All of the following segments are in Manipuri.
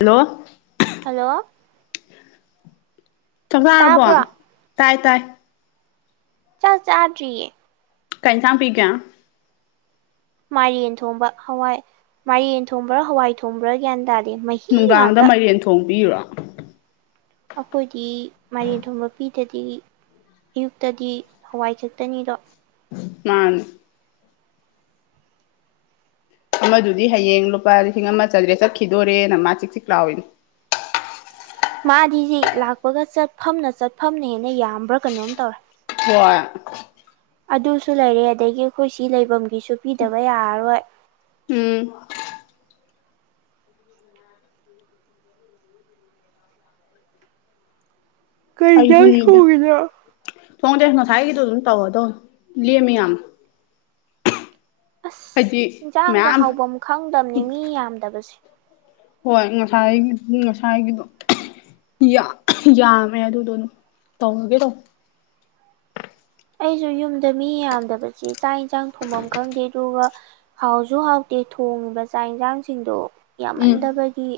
ꯍꯜꯂꯣ ꯍꯜꯂꯣ ꯆꯥꯛ ꯆꯥꯔꯕꯣ ꯇꯥꯕ꯭ꯔꯣ ꯇꯥꯏ ꯇꯥꯏ ꯆꯥꯛ ꯆꯥꯗꯔꯤꯌꯦ ꯀꯩ ꯏꯟꯁꯥꯡ ꯄꯤꯒꯦ ꯃꯥꯏꯔꯦꯜ ꯊꯣꯡꯕ ꯍꯋꯥꯏ ꯃꯥꯏꯔꯦꯟ ꯊꯣꯡꯕ꯭ꯔꯥ ꯍꯋꯥꯏ ꯊꯣꯡꯕ꯭ꯔꯥ ꯒ꯭ꯌꯥꯟ ꯇꯥꯗꯦ ꯃꯍꯤ ꯅꯨꯡꯗꯥꯡꯗ ꯉꯥꯛꯇ ꯃꯥꯏꯔꯦꯟ ꯊꯣꯡꯕꯤꯔꯣ ꯑꯩꯈꯣꯏꯗꯤ ꯃꯥꯏꯔꯦꯟ ꯊꯣꯡꯕ ꯄꯤꯗꯗꯤ ꯑꯌꯨꯛꯇꯗꯤ ꯍꯋꯥꯏ ꯈꯛꯇꯅꯤꯗꯣ ꯃꯥꯅꯤ ꯑꯃꯗꯨꯗꯤ ꯍꯌꯦꯡ ꯂꯨꯄꯥ ꯂꯤꯁꯤꯡ ꯑꯃ ꯆꯗ꯭ꯔꯦ ꯆꯠꯈꯤꯗꯣꯔꯦꯅ ꯃꯥ ꯆꯤꯛ ꯆꯤꯛ ꯂꯥꯎꯏꯅꯦ [inaudible] ꯃꯥꯗꯤꯖꯤ ꯂꯥꯛꯄꯒ ꯆꯠꯐꯝꯅ ꯆꯠꯐꯝꯅ ꯍꯦꯅ ꯌꯥꯝꯕ꯭ꯔꯥ ꯀꯩꯅꯣꯝ ꯇꯧꯔꯦ ꯍꯣꯏ ꯑꯗꯨꯁꯨ ꯂꯩꯔꯦ ꯑꯗꯒꯤ ꯑꯩꯈꯣꯏ ꯁꯤ ꯂꯩꯐꯝ ꯁꯨ ꯄꯤꯗꯕ ꯌꯥꯔꯔꯣꯏ ꯎꯝ ꯀꯩ ꯏꯟꯖꯥꯡ ꯑꯩꯁꯨꯅꯤ ꯏꯕꯦꯝ ꯊꯣꯡꯉꯤꯅꯣ ꯊꯣꯡꯗꯦ ꯉꯁꯥꯏꯒꯤꯗꯣ ꯑꯗꯨꯝ ꯇꯧꯔꯗꯣꯅꯤ ꯂꯦꯝꯃꯤ ꯌꯥꯝ ꯑꯁ ꯍꯥꯏꯗꯤ ꯌꯦꯟꯁꯥꯡꯒ ꯃꯌꯥꯝ ꯍꯥꯎꯐꯝ ꯈꯪꯗꯕꯅꯤ ꯃꯤ ꯌꯥꯝꯗꯕꯁꯦ ꯍꯣꯏ ꯉꯁꯥꯏꯒꯤ ꯉꯁꯥꯏꯒꯤꯗꯣ ꯌꯥꯝꯃꯦ ꯑꯗꯨꯗꯣ ꯇꯧꯒꯦ ꯇꯧꯅꯦ ꯑꯩꯁꯨ ꯌꯨꯝꯗ ꯃꯤ ꯌꯥꯝꯗꯕꯁꯦ ꯆꯥꯛ ꯏꯟꯁꯥꯡ ꯊꯣꯡꯐꯝ ꯈꯪꯗꯦ ꯑꯗꯨꯒ ꯍꯥꯎꯁꯨ ꯍꯥꯎ ꯇꯦ ꯊꯣꯡꯉꯤꯕ ꯆꯥꯛ ꯌꯦꯟꯁꯥꯡꯁꯤꯡꯗꯣ ꯎꯝ ꯌꯥꯝꯃꯟꯗꯕꯒꯤꯡ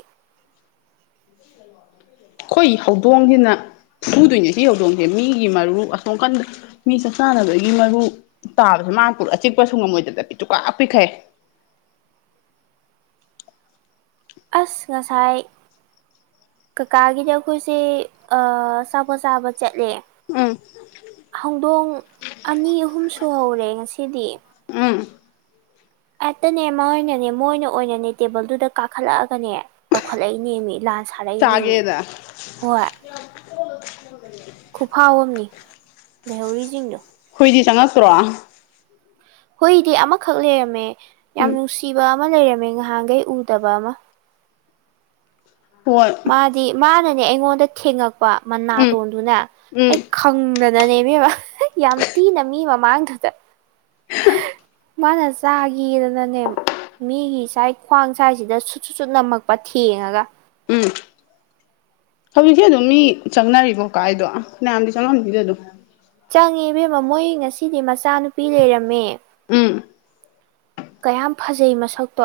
ꯑꯩꯈꯣꯏ ꯍꯧꯗꯣꯡꯁꯤꯅ ꯐꯨꯗꯣꯏꯅꯦ ꯁꯤ ꯍꯧꯗꯣꯡꯁꯦ ꯃꯤꯒꯤ ꯃꯔꯨ ꯑꯁꯣꯝ ꯀꯟꯗ ꯃꯤ ꯆꯥꯛ ꯆꯥꯅꯕꯒꯤ ꯃꯔꯨ ꯇꯥꯕꯗ ꯃꯥꯄꯨꯔꯛꯑ ꯆꯤꯛꯄꯁꯨ ꯉꯝꯃꯣꯏꯗꯕꯗ ꯄꯤꯇꯨꯀꯥ ꯄꯤꯛꯈꯩ [inaudible] ꯑꯁ ꯉꯁꯥꯏ ꯀꯥꯀꯥꯒꯤꯗ ꯑꯩꯈꯣꯏꯁꯦ ꯑꯥ ꯆꯥꯄꯣꯠ ꯆꯥꯕ ꯆꯠꯂꯦ ꯎꯝ ꯍꯧꯗꯣꯡ ꯑꯅꯤ ꯑꯍꯨꯝ ꯁꯨꯍꯧꯔꯦ ꯉꯁꯤꯗꯤ ꯎꯝ ꯍꯦꯛꯇꯅꯦ ꯃꯣꯏꯅꯅꯦ ꯃꯣꯏꯅ ꯑꯣꯏꯅꯅꯦ ꯇꯦꯕꯜꯗꯨꯗ ꯀꯥꯈꯠꯂꯛꯑꯒꯅꯦ ꯇꯧꯈꯠꯂꯛꯏꯅꯦ ꯃꯤ ꯂꯥꯟ ꯁꯥꯔꯛꯏꯅꯦꯃꯤ ꯆꯥꯒꯦꯗ ꯍꯣꯏ ꯈꯨꯐꯥꯎꯑꯝꯅꯤ ꯂꯩꯍꯧꯔꯤꯁꯤꯡꯗꯣ ꯍꯨꯏꯗꯤ ꯆꯪꯉꯛꯇ꯭ꯔꯣ ꯍꯨꯏꯗꯤ ꯑꯃꯈꯛ ꯂꯩꯔꯝꯃꯦ ꯌꯥꯝ ꯎꯝ ꯅꯨꯡꯁꯤꯕ ꯑꯃ ꯂꯩꯔꯝꯃꯦ ꯉꯍꯥꯟꯈꯩ ꯎꯗꯕ ꯑꯃ ꯍꯣꯏ ꯃꯥꯗꯤ ꯃꯥꯅꯅꯦ ꯑꯩꯉꯣꯟꯗ ꯊꯦꯡꯉꯛꯄ ꯎꯝ ꯃꯅꯥꯇꯣꯟꯗꯨꯅꯦ ꯎꯝ ꯑꯩ ꯈꯪꯅ ꯏꯕꯦꯝꯃ ꯌꯥꯝ ꯇꯤꯅ ꯃꯤ ꯃꯃꯥꯡꯗꯨꯗ ꯃꯥꯅ ꯆꯥꯒꯦꯗꯅꯅꯦ ꯃꯤꯒꯤ ꯁꯥꯏ ꯈ꯭ꯋꯥꯡ ꯁꯥꯏꯁꯤꯗ ꯁꯨꯠ ꯁꯨꯆꯠ ꯅꯝꯃꯛꯄ ꯊꯦꯡꯉꯒ ꯍꯧꯖꯤꯛꯁꯨ ꯑꯗꯨꯝ ꯃꯤ ꯆꯪꯅꯔꯤꯕꯣ ꯀꯥꯏꯗꯣ ꯃꯌꯥꯝꯗꯤ ꯆꯪꯉꯝꯃꯤꯗ ꯑꯗꯨꯝ ꯆꯪꯉꯦ ꯏꯕꯦꯝꯃ ꯃꯣꯏ ꯉꯁꯤꯗꯤ ꯃꯆꯥꯅꯨꯄꯤ ꯂꯩꯔꯝꯃꯦ ꯎꯝ ꯀꯌꯥꯝ ꯐꯖꯩ ꯃꯁꯛꯇꯣ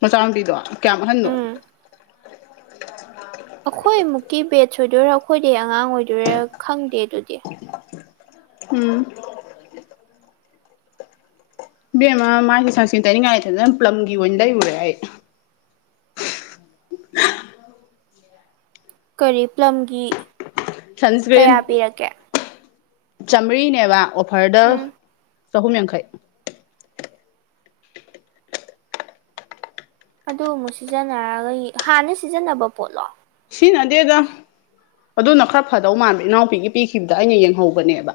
ꯃꯆꯥ ꯃꯨꯄꯤꯗꯣ ꯀꯌꯥꯝꯑꯟꯅꯣ ꯑꯩꯈꯣꯏꯃꯨꯛꯀꯤ ꯕꯦꯠꯁ ꯑꯣꯏꯗꯣꯏꯔꯥ ꯑꯩꯈꯣꯏꯗꯤꯩ ꯑꯉꯥꯡ ꯑꯣꯏꯗꯣꯏꯔꯥ ꯈꯪꯗꯦ ꯑꯗꯨꯗꯤ ꯎꯝ ꯏꯕꯦꯝꯃ ꯃꯥꯏꯒꯤ ꯁꯟꯁꯀꯔꯤꯟ ꯇꯩꯅꯤꯡꯉꯉꯥꯏ ꯂꯩꯇꯗꯅ ꯄ꯭ꯝꯂꯒꯤ ꯑꯣꯟꯅ ꯂꯩ ꯎꯔꯦ ꯑꯩ ꯀꯔꯤ ꯄꯂꯝꯒꯤ ꯀꯌꯥ ꯄꯤꯔꯛꯒꯦ ꯆꯥꯝꯃ꯭ꯔꯤꯅꯦꯕ ꯑꯣꯐꯔꯗ ꯎꯝ ꯆꯍꯨꯝ ꯌꯥꯡꯈꯩ ꯑꯗꯨ ꯑꯃꯨꯛ ꯁꯤꯖꯤꯟꯅꯔꯒ ꯍꯥꯟꯅ ꯗꯩ ꯁꯤꯖꯤꯟꯅꯕ ꯄꯣꯠꯂꯣ ꯁꯤꯖꯤꯟꯅꯗꯦꯗ ꯑꯗꯨꯅ ꯈꯔ ꯐꯗꯧ ꯃꯥꯟꯕ ꯏꯅꯥꯎꯄꯤꯒꯤ ꯄꯤꯈꯤꯕꯗ ꯑꯩꯅ ꯌꯦꯡꯍꯧꯕꯅꯦꯕ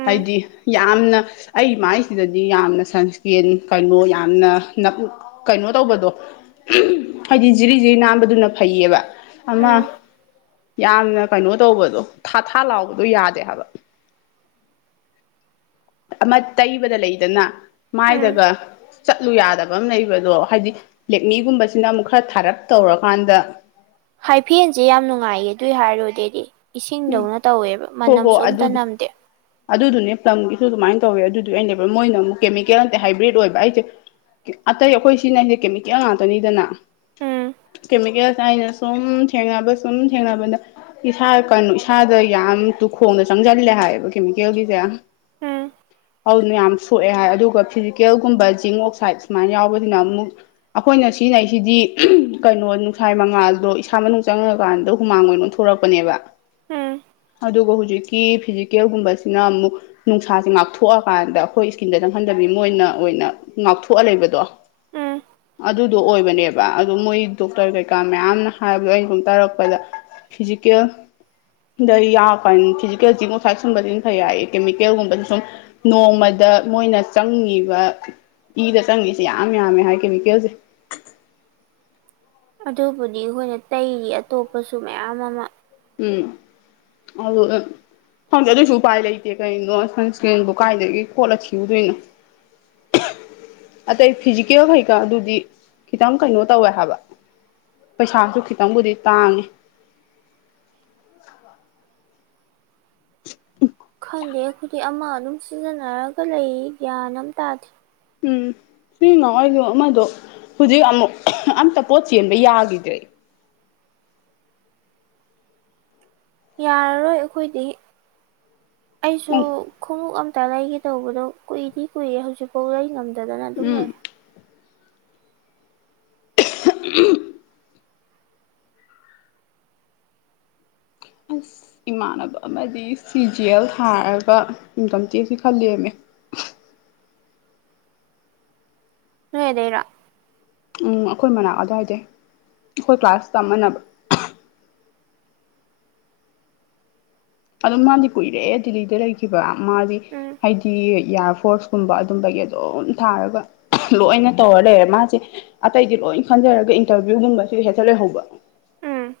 ꯎꯝ ꯍꯥꯏꯗꯤ ꯌꯥꯝꯅ ꯑꯩ ꯃꯥꯏꯁꯤꯗꯗꯤ ꯌꯥꯝꯅ ꯁꯟꯁꯀ꯭ꯔꯤꯟ ꯀꯩꯅꯣ ꯌꯥꯝꯅ ꯀꯩꯅꯣ ꯇꯧꯕꯗꯣ ꯍꯥꯏꯗꯤ ꯖꯤꯔꯤ ꯖꯤꯔꯤ ꯅꯥꯟꯕꯗꯨꯅ ꯐꯩꯌꯦꯕ ꯑꯃ ꯎꯝ ꯌꯥꯝꯅ ꯀꯩꯅꯣ ꯇꯧꯕꯗꯣ ꯊꯥ ꯊꯥ ꯂꯥꯎꯕꯗꯣ ꯌꯥꯗꯦ ꯍꯥꯏꯕ [inaudible] ꯑꯃ ꯇꯩꯕꯗ ꯂꯩꯗꯅ ꯎꯝ ꯃꯥꯏꯗꯒ ꯆꯠꯂꯨ ꯌꯥꯗꯕ ꯑꯃ ꯂꯩꯕꯗꯣ ꯍꯥꯏꯗꯤ ꯂꯦꯛꯃꯤꯒꯨꯝꯕꯁꯤꯅ ꯑꯃꯨꯛ ꯈꯔ ꯊꯥꯔꯞ ꯇꯧꯔꯀꯥꯟꯗ ꯍꯥꯏꯐꯦꯟꯁꯦ ꯌꯥꯝ ꯅꯨꯡꯉꯥꯏꯌꯦ ꯑꯗꯨꯏ ꯍꯥꯏꯔꯣꯗꯤ ꯑꯩꯗꯤ ꯎꯝ ꯏꯁꯤꯡꯗꯧꯅ ꯇꯧꯋꯦꯕ ꯍꯣ ꯍꯣ ꯃꯅꯝꯁꯨ ꯑꯝꯇ ꯑꯗꯨ ꯅꯝꯗꯦ ꯑꯗꯨꯗꯨꯅꯦ ꯄ꯭ꯂꯝꯒꯤꯁꯨ ꯑꯗꯨꯃꯥꯏꯅ ꯇꯧꯋꯦ ꯑꯗꯨꯗꯤ ꯑꯅꯦꯕ ꯃꯣꯏꯅ ꯑꯃꯨꯛ ꯀꯦꯃꯤꯀꯦꯜ ꯅꯇꯦ ꯍꯥꯏꯕ꯭ꯔꯤꯠ ꯑꯣꯏꯕ ꯑꯩꯁꯦ ꯑꯇꯩ ꯑꯩꯈꯣꯏ ꯁꯤꯅꯗꯤ ꯀꯦꯃꯤꯀꯦꯜ ꯉꯥꯛꯇꯅꯤꯗꯅ ꯎꯝ ꯀꯦꯃꯤꯀꯦꯜꯁ ꯑꯅ ꯁꯨꯝ ꯊꯦꯡꯅꯕ ꯁꯨꯝ ꯊꯦꯡꯅꯕꯗ ꯏꯁꯥ ꯀꯣ ꯏꯁꯥꯗ ꯌꯥꯝ ꯇꯨꯈꯣꯡꯗ ꯆꯪꯁꯤꯜꯂꯦ ꯍꯥꯏꯌꯦꯕ ꯀꯦꯃꯤꯀꯦꯜꯒꯤꯁꯦ [inaudible] ꯍꯧꯅ ꯌꯥꯝ ꯁꯣꯛꯑꯦ ꯍꯥꯏ ꯑꯗꯨꯒ ꯐꯤꯖꯤꯀꯦꯜꯒꯨꯝꯕ ꯖꯤꯡ ꯑꯣꯛꯁꯥꯏꯠ ꯁꯨꯃꯥꯏꯅ ꯌꯥꯎꯕꯕꯁꯤꯅ ꯑꯃꯨꯛ ꯑꯩꯈꯣꯏꯅ ꯁꯤꯅ ꯑꯩꯁꯤꯗꯤ ꯀꯩꯅꯣ ꯅꯨꯡꯁꯥꯏ ꯃꯉꯥꯜꯗꯣ ꯏꯁꯥ ꯃꯅꯨꯡ ꯆꯪꯉꯀꯥꯟꯗ ꯍꯨꯃꯥꯡ ꯑꯣꯏꯅ ꯑꯣꯟꯊꯣꯔꯛꯄꯅꯦꯕ ꯎꯝ ꯑꯗꯨꯒ ꯍꯧꯖꯤꯛꯀꯤ ꯐꯤꯖꯤꯀꯦꯜꯒꯨꯝꯕꯁꯤꯅ ꯑꯃꯨꯛ ꯅꯨꯡꯁꯥꯁꯦ ꯉꯥꯛꯊꯣꯛꯑꯀꯥꯟꯗ ꯑꯩꯈꯣꯏ ꯏꯁꯀꯤꯟꯗ ꯆꯪ ꯆꯪꯍꯟꯗꯕꯤ ꯃꯣꯏꯅ ꯑꯣꯏꯅ ꯉꯥꯛꯊꯣꯛꯑ ꯂꯩꯕꯗꯣ ꯎꯝ ꯑꯗꯨꯗꯣ ꯑꯣꯏꯕꯅꯦꯕ ꯑꯗꯨ ꯃꯣꯏ ꯗꯣꯛꯇꯔ ꯀꯩꯀꯥ ꯃꯌꯥꯝꯅ ꯍꯥꯏꯕꯗꯣ ꯑꯩꯅ ꯁꯨꯝ ꯇꯥꯔꯛꯄꯗ ꯐꯤꯖꯤꯀꯦꯜ ꯗ ꯌꯥꯀꯥꯟ ꯐꯤꯖꯤꯀꯦꯜ ꯖꯤꯡ ꯑꯣꯛꯁꯥꯏꯠ ꯀꯨꯝꯕꯁꯤꯅ ꯐꯩ ꯍꯥꯏꯌꯦ ꯀꯦꯃꯤꯀꯦꯜꯒꯨꯝꯕꯁꯦ ꯁꯨꯝ ꯅꯣꯡꯃꯗ ꯗ ꯃꯣꯏꯅ ꯆꯪꯉꯤꯕ ꯏꯗ ꯆꯪꯉꯤꯁꯤ ꯌꯥꯝ ꯌꯥꯝꯃꯦ ꯍꯥꯏ ꯀꯦꯃꯤ ꯀꯦꯜꯁꯦ ꯑꯗꯨꯕꯨꯗꯤ ꯑꯩꯈꯣꯏꯅ ꯇꯩꯔꯤ ꯑꯇꯣꯞꯄꯁꯨ ꯃꯌꯥꯝ ꯑꯃ ꯎꯝ ꯑꯗꯨꯒꯥ ꯍꯪꯗꯦ ꯑꯗꯨꯑꯣꯏꯁꯨ ꯎꯄꯥꯏ ꯂꯩꯇꯦ ꯀꯩꯅꯣ ꯁꯟꯁꯀ꯭ꯔꯤꯟꯕꯨ ꯀꯥꯏꯗꯒꯤ ꯀꯣꯠꯂ ꯊꯤꯔꯨꯗꯣꯏꯅꯣ ꯑꯇꯩ ꯐꯤꯖꯤꯀꯦꯜ ꯀꯩꯀꯥ ꯑꯗꯨꯗꯤ ꯈꯤꯇꯪ ꯀꯩꯅꯣ ꯇꯧꯋꯦ ꯍꯥꯏꯕ ꯄꯩꯁꯥꯁꯨ ꯈꯤꯇꯪꯕꯨꯗꯤ ꯇꯥꯡꯉꯦ ꯎ ꯈꯪꯗꯦ ꯑꯩꯈꯣꯏꯗꯤ ꯑꯃ ꯑꯗꯨꯝ ꯁꯤꯖꯤꯟꯅꯔꯒ ꯂꯩ ꯒ꯭ꯌꯥꯟ ꯑꯃ ꯇꯥꯗꯦ ꯎꯝ [unintelligible] ꯑꯃꯗꯣ ꯍꯧꯖꯤꯛ ꯑꯃꯨꯛ ꯑꯝꯇ ꯄꯣꯠ ꯆꯦꯟꯕ ꯌꯥꯒꯤꯗ꯭ꯔꯦ [unintelligible] ꯌꯥꯔꯔꯣꯏ ꯑꯩꯈꯣꯏꯗꯤ ꯑꯩꯁꯨ ꯎꯝ ꯈꯣꯡꯎꯞ ꯑꯃ ꯇ ꯂꯩꯒꯤ ꯇꯧꯕꯗꯣ ꯀꯨꯏꯗꯤ ꯀꯨꯏꯌꯦ ꯍꯧꯖꯤꯛꯐꯥꯎ ꯂꯩ ꯉꯝꯗꯗꯅ ꯑꯗꯨꯝ ꯎꯝ ꯂꯩ [unintelligible] ꯑꯁ ꯏꯃꯥꯟꯅꯕ ꯑꯃꯗꯤ ꯁꯤ ꯖꯤ ꯑꯦꯜ ꯊꯥꯔꯒ ꯏꯟꯀꯝ ꯇꯦꯛꯁꯀꯤ ꯈꯜꯂꯦꯝꯃꯦ [unintelligible] ꯅꯣꯏ ꯑꯗꯩꯔꯣ ꯎꯝ ꯑꯩꯈꯣꯏ ꯃꯅꯥꯛ ꯑꯗ꯭ꯋꯥꯏꯗꯩ ꯑꯩꯈꯣꯏ ꯀ꯭ꯂꯥꯁ ꯇꯝꯃꯅꯕ ꯑꯗꯨꯝ ꯃꯥꯗꯤ ꯀꯨꯏꯔꯦ ꯗꯤꯜꯂꯤꯗ ꯂꯩꯈꯤꯕ ꯃꯥꯗꯤ ꯎꯝ ꯍꯥꯏꯗꯤ ꯏꯌꯥꯔ ꯐꯣꯔꯁꯀꯨꯝꯕ ꯑꯗꯨꯝꯕꯩ ꯑꯗꯨꯝ ꯊꯥꯔꯒ ꯂꯣꯏꯅ ꯇꯧꯔ ꯂꯩꯔꯦ ꯃꯥꯁꯦ ꯑꯇꯩꯗꯤ ꯂꯣꯏ ꯈꯟꯖꯔꯒ ꯏꯟꯇꯔꯚꯤꯌꯨ ꯒꯨꯝꯕꯁꯤ ꯍꯦꯛꯇꯥ ꯂꯩꯍꯧꯕ ꯎꯝ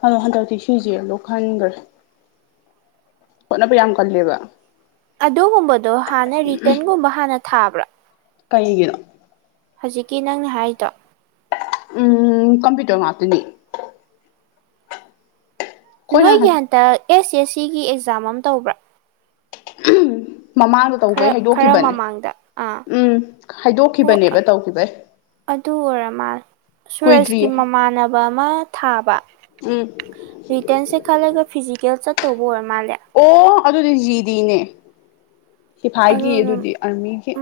ꯈꯜꯂꯣ ꯍꯟꯗꯛꯇꯤ ꯁꯤ ꯖꯤ ꯑꯗꯨꯝ ꯈꯟꯒ꯭ꯔꯦ ꯍꯣꯠꯅꯕ ꯌꯥꯝꯀꯜꯂꯦꯕꯥ ꯑꯗꯨꯒꯨꯝꯕꯗꯣ ꯍꯥꯟꯅꯥ ꯔꯤꯇꯟꯒꯨꯝꯕ ꯍꯥꯟꯅ ꯊꯥꯕ꯭ꯔꯥ ꯀꯩ ꯒꯤꯅꯣ ꯍꯧꯖꯤꯛꯀꯤ ꯅꯪꯅꯍꯥꯏꯔꯤꯗꯣ ꯎꯪ ꯎꯪ ꯀꯝꯄ꯭ꯌꯨꯇꯔ ꯉꯥꯇꯅꯦ ꯅꯣꯏꯒꯤ ꯍꯟꯇꯛ ꯑꯦꯁ ꯑꯦꯁ ꯁꯤꯒꯤ ꯑꯦꯛꯖꯥꯝ ꯑꯃ ꯇꯧꯕ꯭ꯔꯥ INAUDIBLE ꯃꯃꯥꯡꯗꯇꯧꯕꯩ ꯈꯔ ꯈꯔ ꯍꯩꯗꯣꯛꯈꯤꯕꯅꯦ ꯃꯃꯥꯡꯗ ꯑꯥ ꯎꯝ ꯍꯥꯏꯗꯣꯛꯈꯤꯕꯅꯦꯕ ꯇꯧꯈꯤꯕꯩ ꯑꯥꯗꯨ ꯑꯣꯏꯔ ꯃꯥꯜꯂꯦ ꯁꯨꯔꯖꯀꯤ ꯀꯨꯏꯗ꯭ꯔꯤꯌꯦ ꯃꯃꯥꯟꯅꯕ ꯑꯃ ꯊꯥꯕ ꯎꯝ ꯔꯤꯇꯟꯁ ꯈꯜꯂꯒ ꯐꯤꯖꯤꯀꯦꯜꯆꯠꯇꯧꯕ ꯑꯣꯏꯔ ꯃꯥꯜꯂꯦ ꯑꯣ ꯑꯗꯨꯗꯤ ꯖꯤꯗꯤꯅꯦ ꯁꯤꯐꯥꯏꯒꯤ ꯑꯗꯨꯗꯤ ꯑꯥꯔꯃꯤꯒꯤꯏ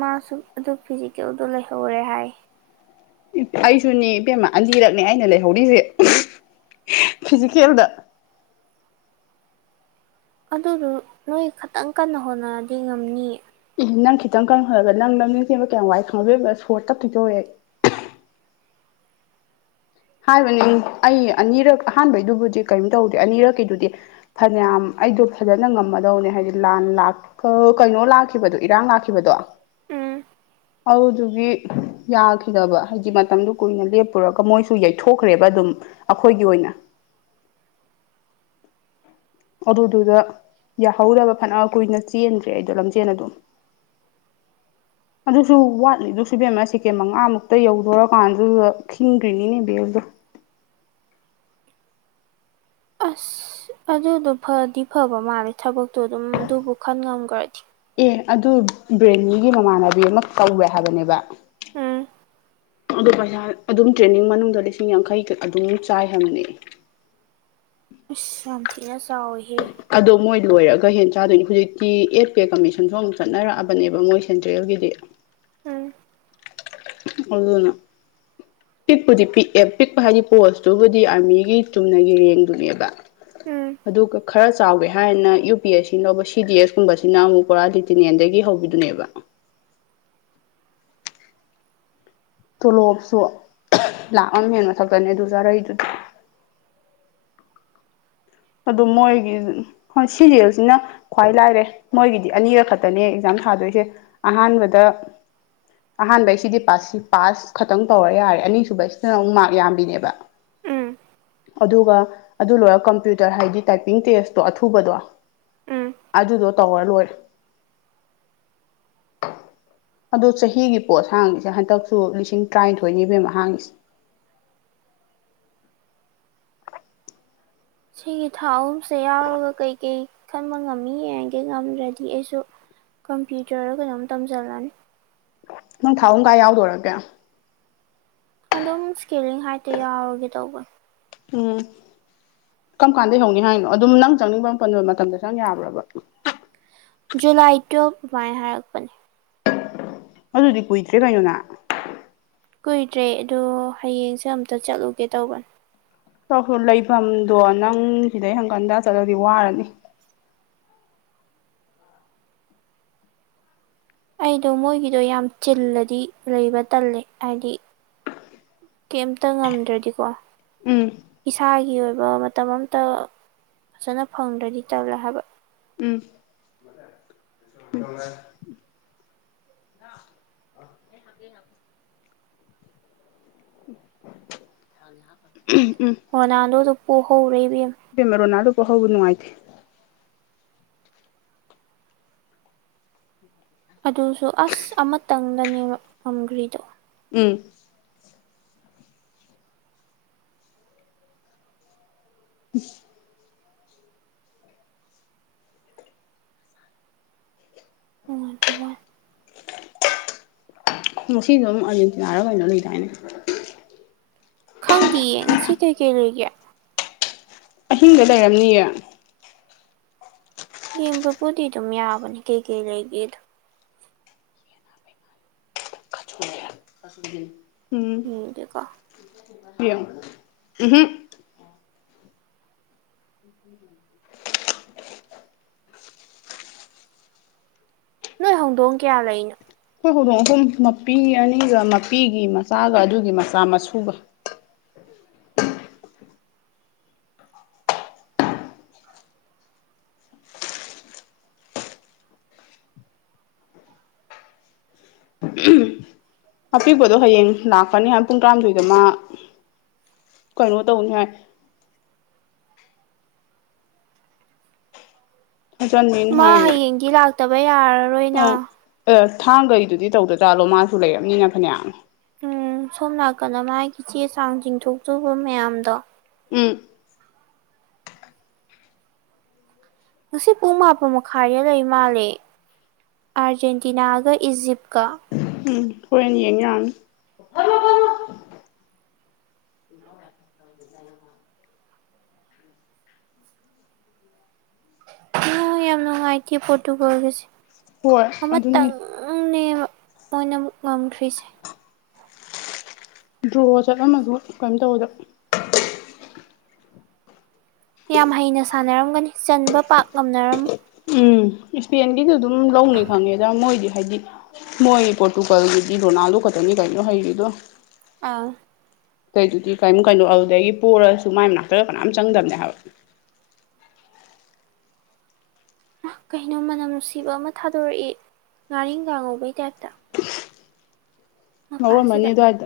ꯑꯗꯨꯐꯤꯖꯤꯀꯦꯜꯗꯣ ꯂꯩꯍꯧꯔꯦ ꯍꯥꯏ ꯑꯩꯗꯨꯅꯦ ꯏꯕꯦꯝꯃ ꯑꯅꯤꯔꯛꯅꯦ ꯑꯩꯅ ꯂꯩꯍꯧꯔꯤꯖꯦ ꯐꯤ ꯖꯤꯀꯦꯜꯗ ꯑꯗꯨꯗꯨ ꯅꯣꯏ ꯈꯇꯪꯀꯟꯅꯥ ꯍꯣꯠꯅꯔꯗꯤ ꯉꯝꯅꯤꯌꯦ ꯅꯪꯈꯤꯇꯪ ꯀꯟꯅ ꯍꯣꯠꯅꯕ ꯅꯪ ꯂꯝꯖꯦꯜꯆꯦꯟꯕ ꯀꯌꯥꯝꯋꯥꯏ ꯈꯪꯕ꯭ꯔꯥ ꯁꯣꯔꯒ ꯇꯠꯇꯣꯢ-ꯇꯧꯋꯦ ꯍꯥꯏꯕꯅꯤ ꯑꯩ ꯑꯅꯤꯔꯛ ꯑꯍꯥꯟꯕꯩꯗꯨꯕꯨꯗꯤ ꯀꯩꯝ ꯇꯧꯗꯦ ꯑꯅꯤꯔꯛꯀꯤꯗꯨꯗꯤ ꯐꯅꯌꯥꯝ ꯑꯩꯗꯣ ꯐꯖꯅ ꯉꯝꯃꯗꯧꯅꯦ ꯍꯥꯏꯗꯤ ꯂꯥꯟꯂꯥꯛꯀ ꯀꯩꯅꯣ ꯂꯥꯛꯈꯤꯕꯗꯣ ꯏꯔꯥꯡ ꯂꯥꯛꯈꯤꯕꯗꯣ ꯎꯪ ꯑꯧꯗꯨꯗꯨꯒꯤ ꯌꯥꯈꯤꯗꯕꯥ ꯍꯥꯏꯗꯤ ꯃꯇꯝꯗꯨ ꯀꯨꯏꯅ ꯂꯦꯞꯄꯨꯔꯒ ꯃꯣꯏꯁꯨ ꯌꯩꯊꯣꯛꯈ꯭ꯔꯦꯕꯥ ꯑꯗꯨꯝ ꯑꯩꯈꯣꯏꯒꯤꯑꯣꯏꯅ ꯑꯗꯨꯗꯨꯗ ꯌꯥꯍꯧꯗꯕ ꯐꯅꯀꯨꯏꯅ ꯆꯦꯟꯈ꯭ꯔꯦ ꯑꯩꯗꯣ ꯂꯝꯖꯦꯜ ꯑꯗꯨꯝ INAUDIBLE ꯑꯗꯨꯖꯨ ꯋꯥꯠꯂꯤꯗꯨꯖꯨ ꯏꯕꯦꯝꯃ ꯁꯦꯀꯦꯟ ꯃꯉꯥꯃꯨꯛꯇ ꯌꯧꯗꯣꯔꯀꯥꯟꯗꯨꯗ ꯈꯤꯡꯒ꯭ꯔꯤꯅꯤꯅꯦ ꯕꯦꯜꯗꯣ INAUDIBLE ꯑꯥꯁ ꯑꯗꯨꯗꯣ ꯐꯗꯤ-ꯐꯕ ꯃꯥꯜꯂꯦ ꯊꯕꯛꯇꯣ ꯑꯗꯨꯝ ꯑꯗꯨꯕꯨ ꯈꯟꯉꯝꯒ꯭ꯔꯗꯤ ꯑꯦ ꯑꯗꯨ ꯕ꯭ꯔꯦꯟꯂꯤꯒꯤ ꯃꯃꯥꯟꯅꯕꯤ ꯑꯃ ꯀꯧꯋꯦ ꯍꯥꯏꯕꯅꯦꯕ ꯎꯝ ꯑꯗꯣ ꯄꯩꯁꯥ ꯑꯗꯨꯝ ꯇ꯭ꯔꯦꯟꯅꯤꯡ ꯃꯅꯨꯡꯗ ꯂꯤꯁꯤꯡ ꯌꯥꯡꯈꯩ ꯀꯥ ꯑꯗꯨꯝ ꯆꯥꯌ ꯍꯥꯏꯕꯅꯦ ꯏꯁ ꯌꯥꯝ ꯊꯤꯅꯥꯆꯥꯎꯋꯦ ꯑꯗꯣꯃꯣꯏ ꯂꯣꯏꯔꯒ ꯍꯦꯟꯅ ꯆꯥꯗꯣꯏꯅꯤ ꯍꯧꯖꯤꯛꯇꯤ ꯑꯦꯠ ꯄꯦ ꯀꯃꯤꯁꯟꯗꯨ ꯑꯃꯨꯛ ꯆꯠꯅꯔꯛꯑꯕꯅꯦꯕ ꯃꯣꯏ ꯁꯦꯟꯇ꯭ꯔꯦꯜꯒꯤꯗꯤ ꯎꯝ ꯑꯣꯗꯨꯅ ꯄꯤꯛꯄꯨꯗꯤ-ꯄꯤꯛꯑꯦ ꯄꯤꯛꯄ ꯍꯥꯏꯗꯤ ꯄꯣꯁꯇꯨꯕꯨꯗꯤ ꯑꯥꯔꯃꯤꯒꯤ ꯆꯨꯝꯅꯒꯤꯔꯦꯡꯗꯨꯅꯦꯕ ꯎꯝ ꯑꯥꯗꯨꯒ ꯈꯔ ꯆꯥꯎꯒꯦ ꯍꯥꯏꯅ ꯌꯨ ꯄꯤ ꯑꯦꯁ ꯁꯤꯅ ꯂꯧꯕ ꯁꯤ ꯗꯤ ꯑꯦꯁ ꯀꯨꯝꯕꯁꯤꯅ ꯑꯃꯨꯛ ꯀꯣꯔꯥ ꯇꯤꯗꯤꯅꯤꯜꯗꯒꯤ ꯍꯧꯕꯤꯗꯨꯅꯦꯕ INAUDIBLE ꯇꯣ ꯂꯣꯞꯁꯨ ꯂꯥꯛꯑꯝ ꯍꯦꯟ ꯃꯊꯛꯇꯅꯦ ꯑꯗꯨ ꯆꯥꯔꯥꯛꯢꯗꯨ INAUDIBLE ꯑꯗꯨ ꯃꯣꯏꯒꯤ ꯍꯣꯌ ꯁꯤ ꯗꯤ ꯑꯦꯁꯁꯤꯅ ꯈ꯭ꯋꯥꯏ ꯂꯥꯏꯔꯦ ꯃꯣꯏꯒꯤꯗꯤ ꯑꯅꯤꯔꯛ ꯈꯛꯇꯅꯦ ꯑꯦꯛꯖꯥꯝ ꯊꯥꯗꯣꯏꯖꯦ ꯑꯍꯥꯟꯕꯗ ꯑꯍꯥꯟꯕꯩꯁꯤꯗꯤꯥ ꯄꯥꯁꯤꯡ ꯄꯥꯁ ꯄꯥꯁꯈꯛꯇꯪ ꯇꯧꯔ ꯌꯥꯔꯦ ꯑꯅꯤꯁꯨꯕꯩꯁꯤꯗꯅ ꯑꯃꯨꯛ ꯃꯥꯔꯛ ꯌꯥꯝꯕꯤꯅꯦꯕ INAUDIBLE ꯑꯗꯨꯒꯥ ꯑꯗꯨ ꯂꯣꯏꯔꯒ ꯀꯝꯄ꯭ꯌꯨꯇꯔ ꯍꯥꯏꯗꯤ ꯇꯥꯏꯄꯤꯡꯇꯦꯁꯇꯣ ꯑꯊꯨꯕꯗꯣ ꯎꯝ ꯑꯥꯗꯨꯗꯣ ꯇꯧꯔꯂꯣꯏꯔꯦ [unintelligible] ꯑꯗꯣ ꯆꯍꯤꯒꯤ ꯄꯣꯠ ꯍꯥꯡꯉꯤꯁꯦ ꯍꯟꯗꯛꯁꯨ ꯂꯤꯁꯤꯡ ꯇꯔꯥꯅꯤꯊꯣꯏꯅꯤ ꯢꯕꯦꯝꯃ ꯍꯥꯡꯉꯤꯁꯦ [unintelligible] ꯁꯤꯒꯤ ꯊꯥ ꯑꯍꯨꯝꯁꯦ ꯌꯥꯎꯔꯒ ꯀꯩꯀꯩ ꯈꯟꯕ ꯉꯝꯃꯤ ꯌꯦꯡꯒꯦ ꯉꯝꯗ꯭ꯔꯗꯤ ꯑꯩꯁꯨ ꯀꯝꯄ꯭ꯌꯨꯇꯔ ꯔ ꯀꯩꯅꯣꯝ ꯇꯝꯁꯤꯜꯂꯅꯤ ꯅꯪ ꯊꯥꯍꯨꯝ ꯀ ꯌꯥꯎꯗꯨꯏꯔꯣ ꯑꯗꯨꯗꯤ ꯑꯗꯨꯝ ꯏꯁꯀꯦꯂꯤꯡ ꯍꯥꯏꯗ ꯌꯥꯎꯔꯒꯦ ꯇꯧꯕ ꯎꯝ ꯀꯔꯝ ꯀꯥꯟꯗꯩ ꯍꯧꯅꯤ ꯍꯥꯏꯅꯣ ꯑꯗꯨꯝ ꯅꯪ ꯆꯪꯅꯤꯡꯕ ꯃꯇꯝꯗ ꯆꯪ ꯌꯥꯕ꯭ꯔꯕ ꯖꯨꯂꯥꯏ ꯇꯨꯌꯦꯞ ꯑꯗꯨꯃꯥꯏ ꯍꯥꯏꯔꯛꯄꯅꯦ ꯑꯗꯨꯗꯤ ꯀꯨꯏꯗ꯭ꯔꯦ ꯀꯩꯅꯣ ꯅꯪ ꯀꯨꯏꯗ꯭ꯔꯦ ꯑꯗꯣ ꯍꯌꯦꯡꯁꯦ ꯑꯝꯇ ꯆꯠꯂꯨꯒꯦ ꯇꯧꯕꯅꯦ ꯂꯩꯐꯝꯗꯣ ꯅꯪ ꯁꯤꯗꯩ ꯍꯪꯀꯟꯗ ꯆꯠꯂꯗꯤ ꯋꯥꯔꯅꯤ ꯑꯩꯗꯣ ꯃꯣꯏꯒꯤꯗꯣ ꯌꯥꯝ ꯆꯤꯜꯂꯗꯤ ꯂꯩꯕ ꯇꯜꯂꯦ ꯍꯥꯏꯗꯤ ꯀꯩꯝꯇ ꯉꯝꯗ꯭ꯔꯗꯤꯀꯣ ꯎꯝ ꯏꯁꯥꯒꯤ ꯑꯣꯏꯕ ꯃꯇꯝ ꯑꯝꯇ ꯐꯖꯅ ꯐꯪꯗ꯭ꯔꯗꯤ ꯇꯜꯂꯦ ꯍꯥꯏꯕ ꯎꯝ [unintelligible] [unintelligible] [unintelligible] ꯔꯣꯅꯥꯟꯗꯣ ꯗꯨ ꯄꯣ ꯍꯧꯔꯦ ꯏꯕꯦꯝꯃ ꯔꯣꯅꯥꯜꯗꯣ ꯄꯣꯍꯧꯕ ꯅꯨꯉꯥꯢꯇꯦ ꯑꯗꯨꯁꯨ ꯑꯁ ꯑꯃꯇꯪꯗꯅꯦꯕ ꯉꯝꯈ꯭ꯔꯤꯗꯣ ꯎꯝ [unintelligible] ꯅꯨꯉꯥꯢꯇꯕ ꯋꯥꯅꯦ ꯉꯁꯤꯁꯨ ꯑꯃꯨꯛ ꯑꯔꯖꯦꯟꯇꯤꯅꯥꯔ ꯀꯩꯅꯣꯝ ꯂꯩꯗꯥꯏꯅꯦ ꯈꯪꯗꯤꯌꯦ ꯉꯁꯤ ꯀꯩꯀꯩ ꯂꯩꯒꯦ ꯑꯍꯤꯡꯗ ꯂꯩꯔꯝꯅꯤꯌꯦ ꯌꯦꯡꯕꯄꯨꯨꯗꯤ ꯑꯗꯨꯝ ꯌꯥꯕꯅꯤ ꯀꯩ ꯀꯩ ꯂꯩꯏꯒꯦꯗꯨ [unintelligible] ꯌꯦꯡꯒꯦꯀꯣ ꯌꯦꯡꯉꯣ ꯎꯝꯍꯨꯝ [unintelligible] ꯅꯣꯏ ꯍꯧꯗꯣꯡ ꯀꯌꯥ ꯂꯩꯅꯣ ꯑꯩꯈꯣꯏ ꯍꯧꯗꯣꯡ ꯑꯍꯨꯝ ꯃꯄꯤ ꯑꯅꯤꯒ ꯃꯄꯤꯒꯤ ꯃꯆꯥꯒ ꯑꯗꯨꯒꯤ ꯃꯆꯥ ꯃꯁꯨꯒ ꯑꯄꯤꯛꯄꯗꯣ ꯍꯌꯦꯡ ꯂꯥꯛꯀꯅꯤ ꯍꯥꯏ ꯄꯨꯡ ꯇꯔꯥꯃꯊꯣꯏꯗ ꯃꯥ ꯀꯩꯅꯣ ꯇꯧꯅꯤ ꯍꯥꯏ ꯑꯆꯥꯟꯕꯤ ꯍꯣꯢꯅ ꯃꯥ ꯍꯥꯢꯕ ꯅꯦ ꯍꯌꯦꯡꯗꯤ ꯂꯥꯛꯇꯕ ꯑꯣ ꯌꯥꯔꯔꯣꯏꯅ ꯑꯦ ꯊꯥꯡ ꯒꯥꯩꯗꯨꯗꯤ ꯇꯧꯗꯖꯥꯠꯂꯣ ꯃꯥꯁꯨ ꯂꯩꯔꯝꯅꯤꯅ ꯐꯅꯌꯥꯝ ꯎꯝ ꯁꯣꯝ ꯅꯥꯀꯟꯗ ꯃꯥꯒꯤ ꯆꯦ ꯆꯥꯡ ꯆꯤꯡꯊꯣꯛꯇꯕ ꯃꯌꯥꯝꯗꯣ ꯎꯝ ꯉꯁꯤ ꯄꯨꯡ ꯃꯥꯄꯟ ꯃꯈꯥꯏꯗ ꯂꯩꯃꯥꯜꯂꯦ ꯑꯥꯔꯖꯦꯟꯇꯤꯅꯥꯒ ꯏꯖꯤꯞ ꯎꯝ ꯍꯣꯔꯦꯟ ꯌꯦꯡ ꯌꯥꯔꯅꯤ [unintelligible] ꯑꯥ ꯌꯥꯝ ꯅꯨꯡꯉꯥꯏꯇꯦ ꯄꯣꯔꯇꯨꯒꯜꯁꯦ ꯍꯣꯏ ꯑꯗꯨꯅꯤ ꯑꯃꯇꯪꯅꯦ ꯕ ꯃꯣꯏꯅ ꯉꯝꯈ꯭ꯔꯤꯁꯦ ꯗ꯭ꯔꯣ ꯆꯠꯂꯝꯃꯁꯨ ꯀꯩꯝ ꯇꯧꯕꯗ ꯌꯥꯝ ꯍꯩꯅ ꯁꯥꯟꯅꯔꯝꯒꯅꯤ ꯆꯟꯕ ꯄꯥꯛ ꯉꯝꯅꯔꯝꯃꯣꯏ ꯎꯝ ꯏꯁꯄꯦꯟꯒꯤꯁꯗꯤ ꯑꯗꯨꯝ ꯂꯧꯅꯤ ꯈꯪꯉꯦꯗ ꯃꯣꯏꯗꯤ ꯍꯥꯏꯗꯤ ꯃꯣꯏ ꯄꯣꯔꯇꯨꯒꯜꯒꯤꯗꯤ ꯔꯣ ꯅꯥꯥꯜꯗꯣ ꯈꯛꯇꯅꯤ ꯀꯩꯅꯣ ꯍꯩꯔꯤꯗꯣ ꯑꯥ ꯇꯩꯗꯨꯗꯤ ꯀꯩꯝ ꯀꯩꯅꯣ ꯑꯗꯨꯗꯒꯤ ꯄꯣꯔꯁꯨ ꯃꯥꯏ ꯅꯥꯛꯇꯒ ꯀꯅꯥꯝ ꯆꯪꯗꯝꯅꯦ ꯍꯥꯏꯕ ꯀꯩꯅꯣ ꯃꯅꯝ ꯅꯨꯡꯁꯤꯕ ꯑꯃ ꯊꯥꯗꯣꯔꯛꯏ ꯉꯥꯔꯤꯟꯈꯥ ꯉꯧꯕꯩ ꯇꯥꯏꯞꯇ ꯉꯧꯔꯝꯃꯅꯤ ꯃꯄꯥꯟꯁꯤꯗ ꯑꯗꯨꯋꯥꯏꯗ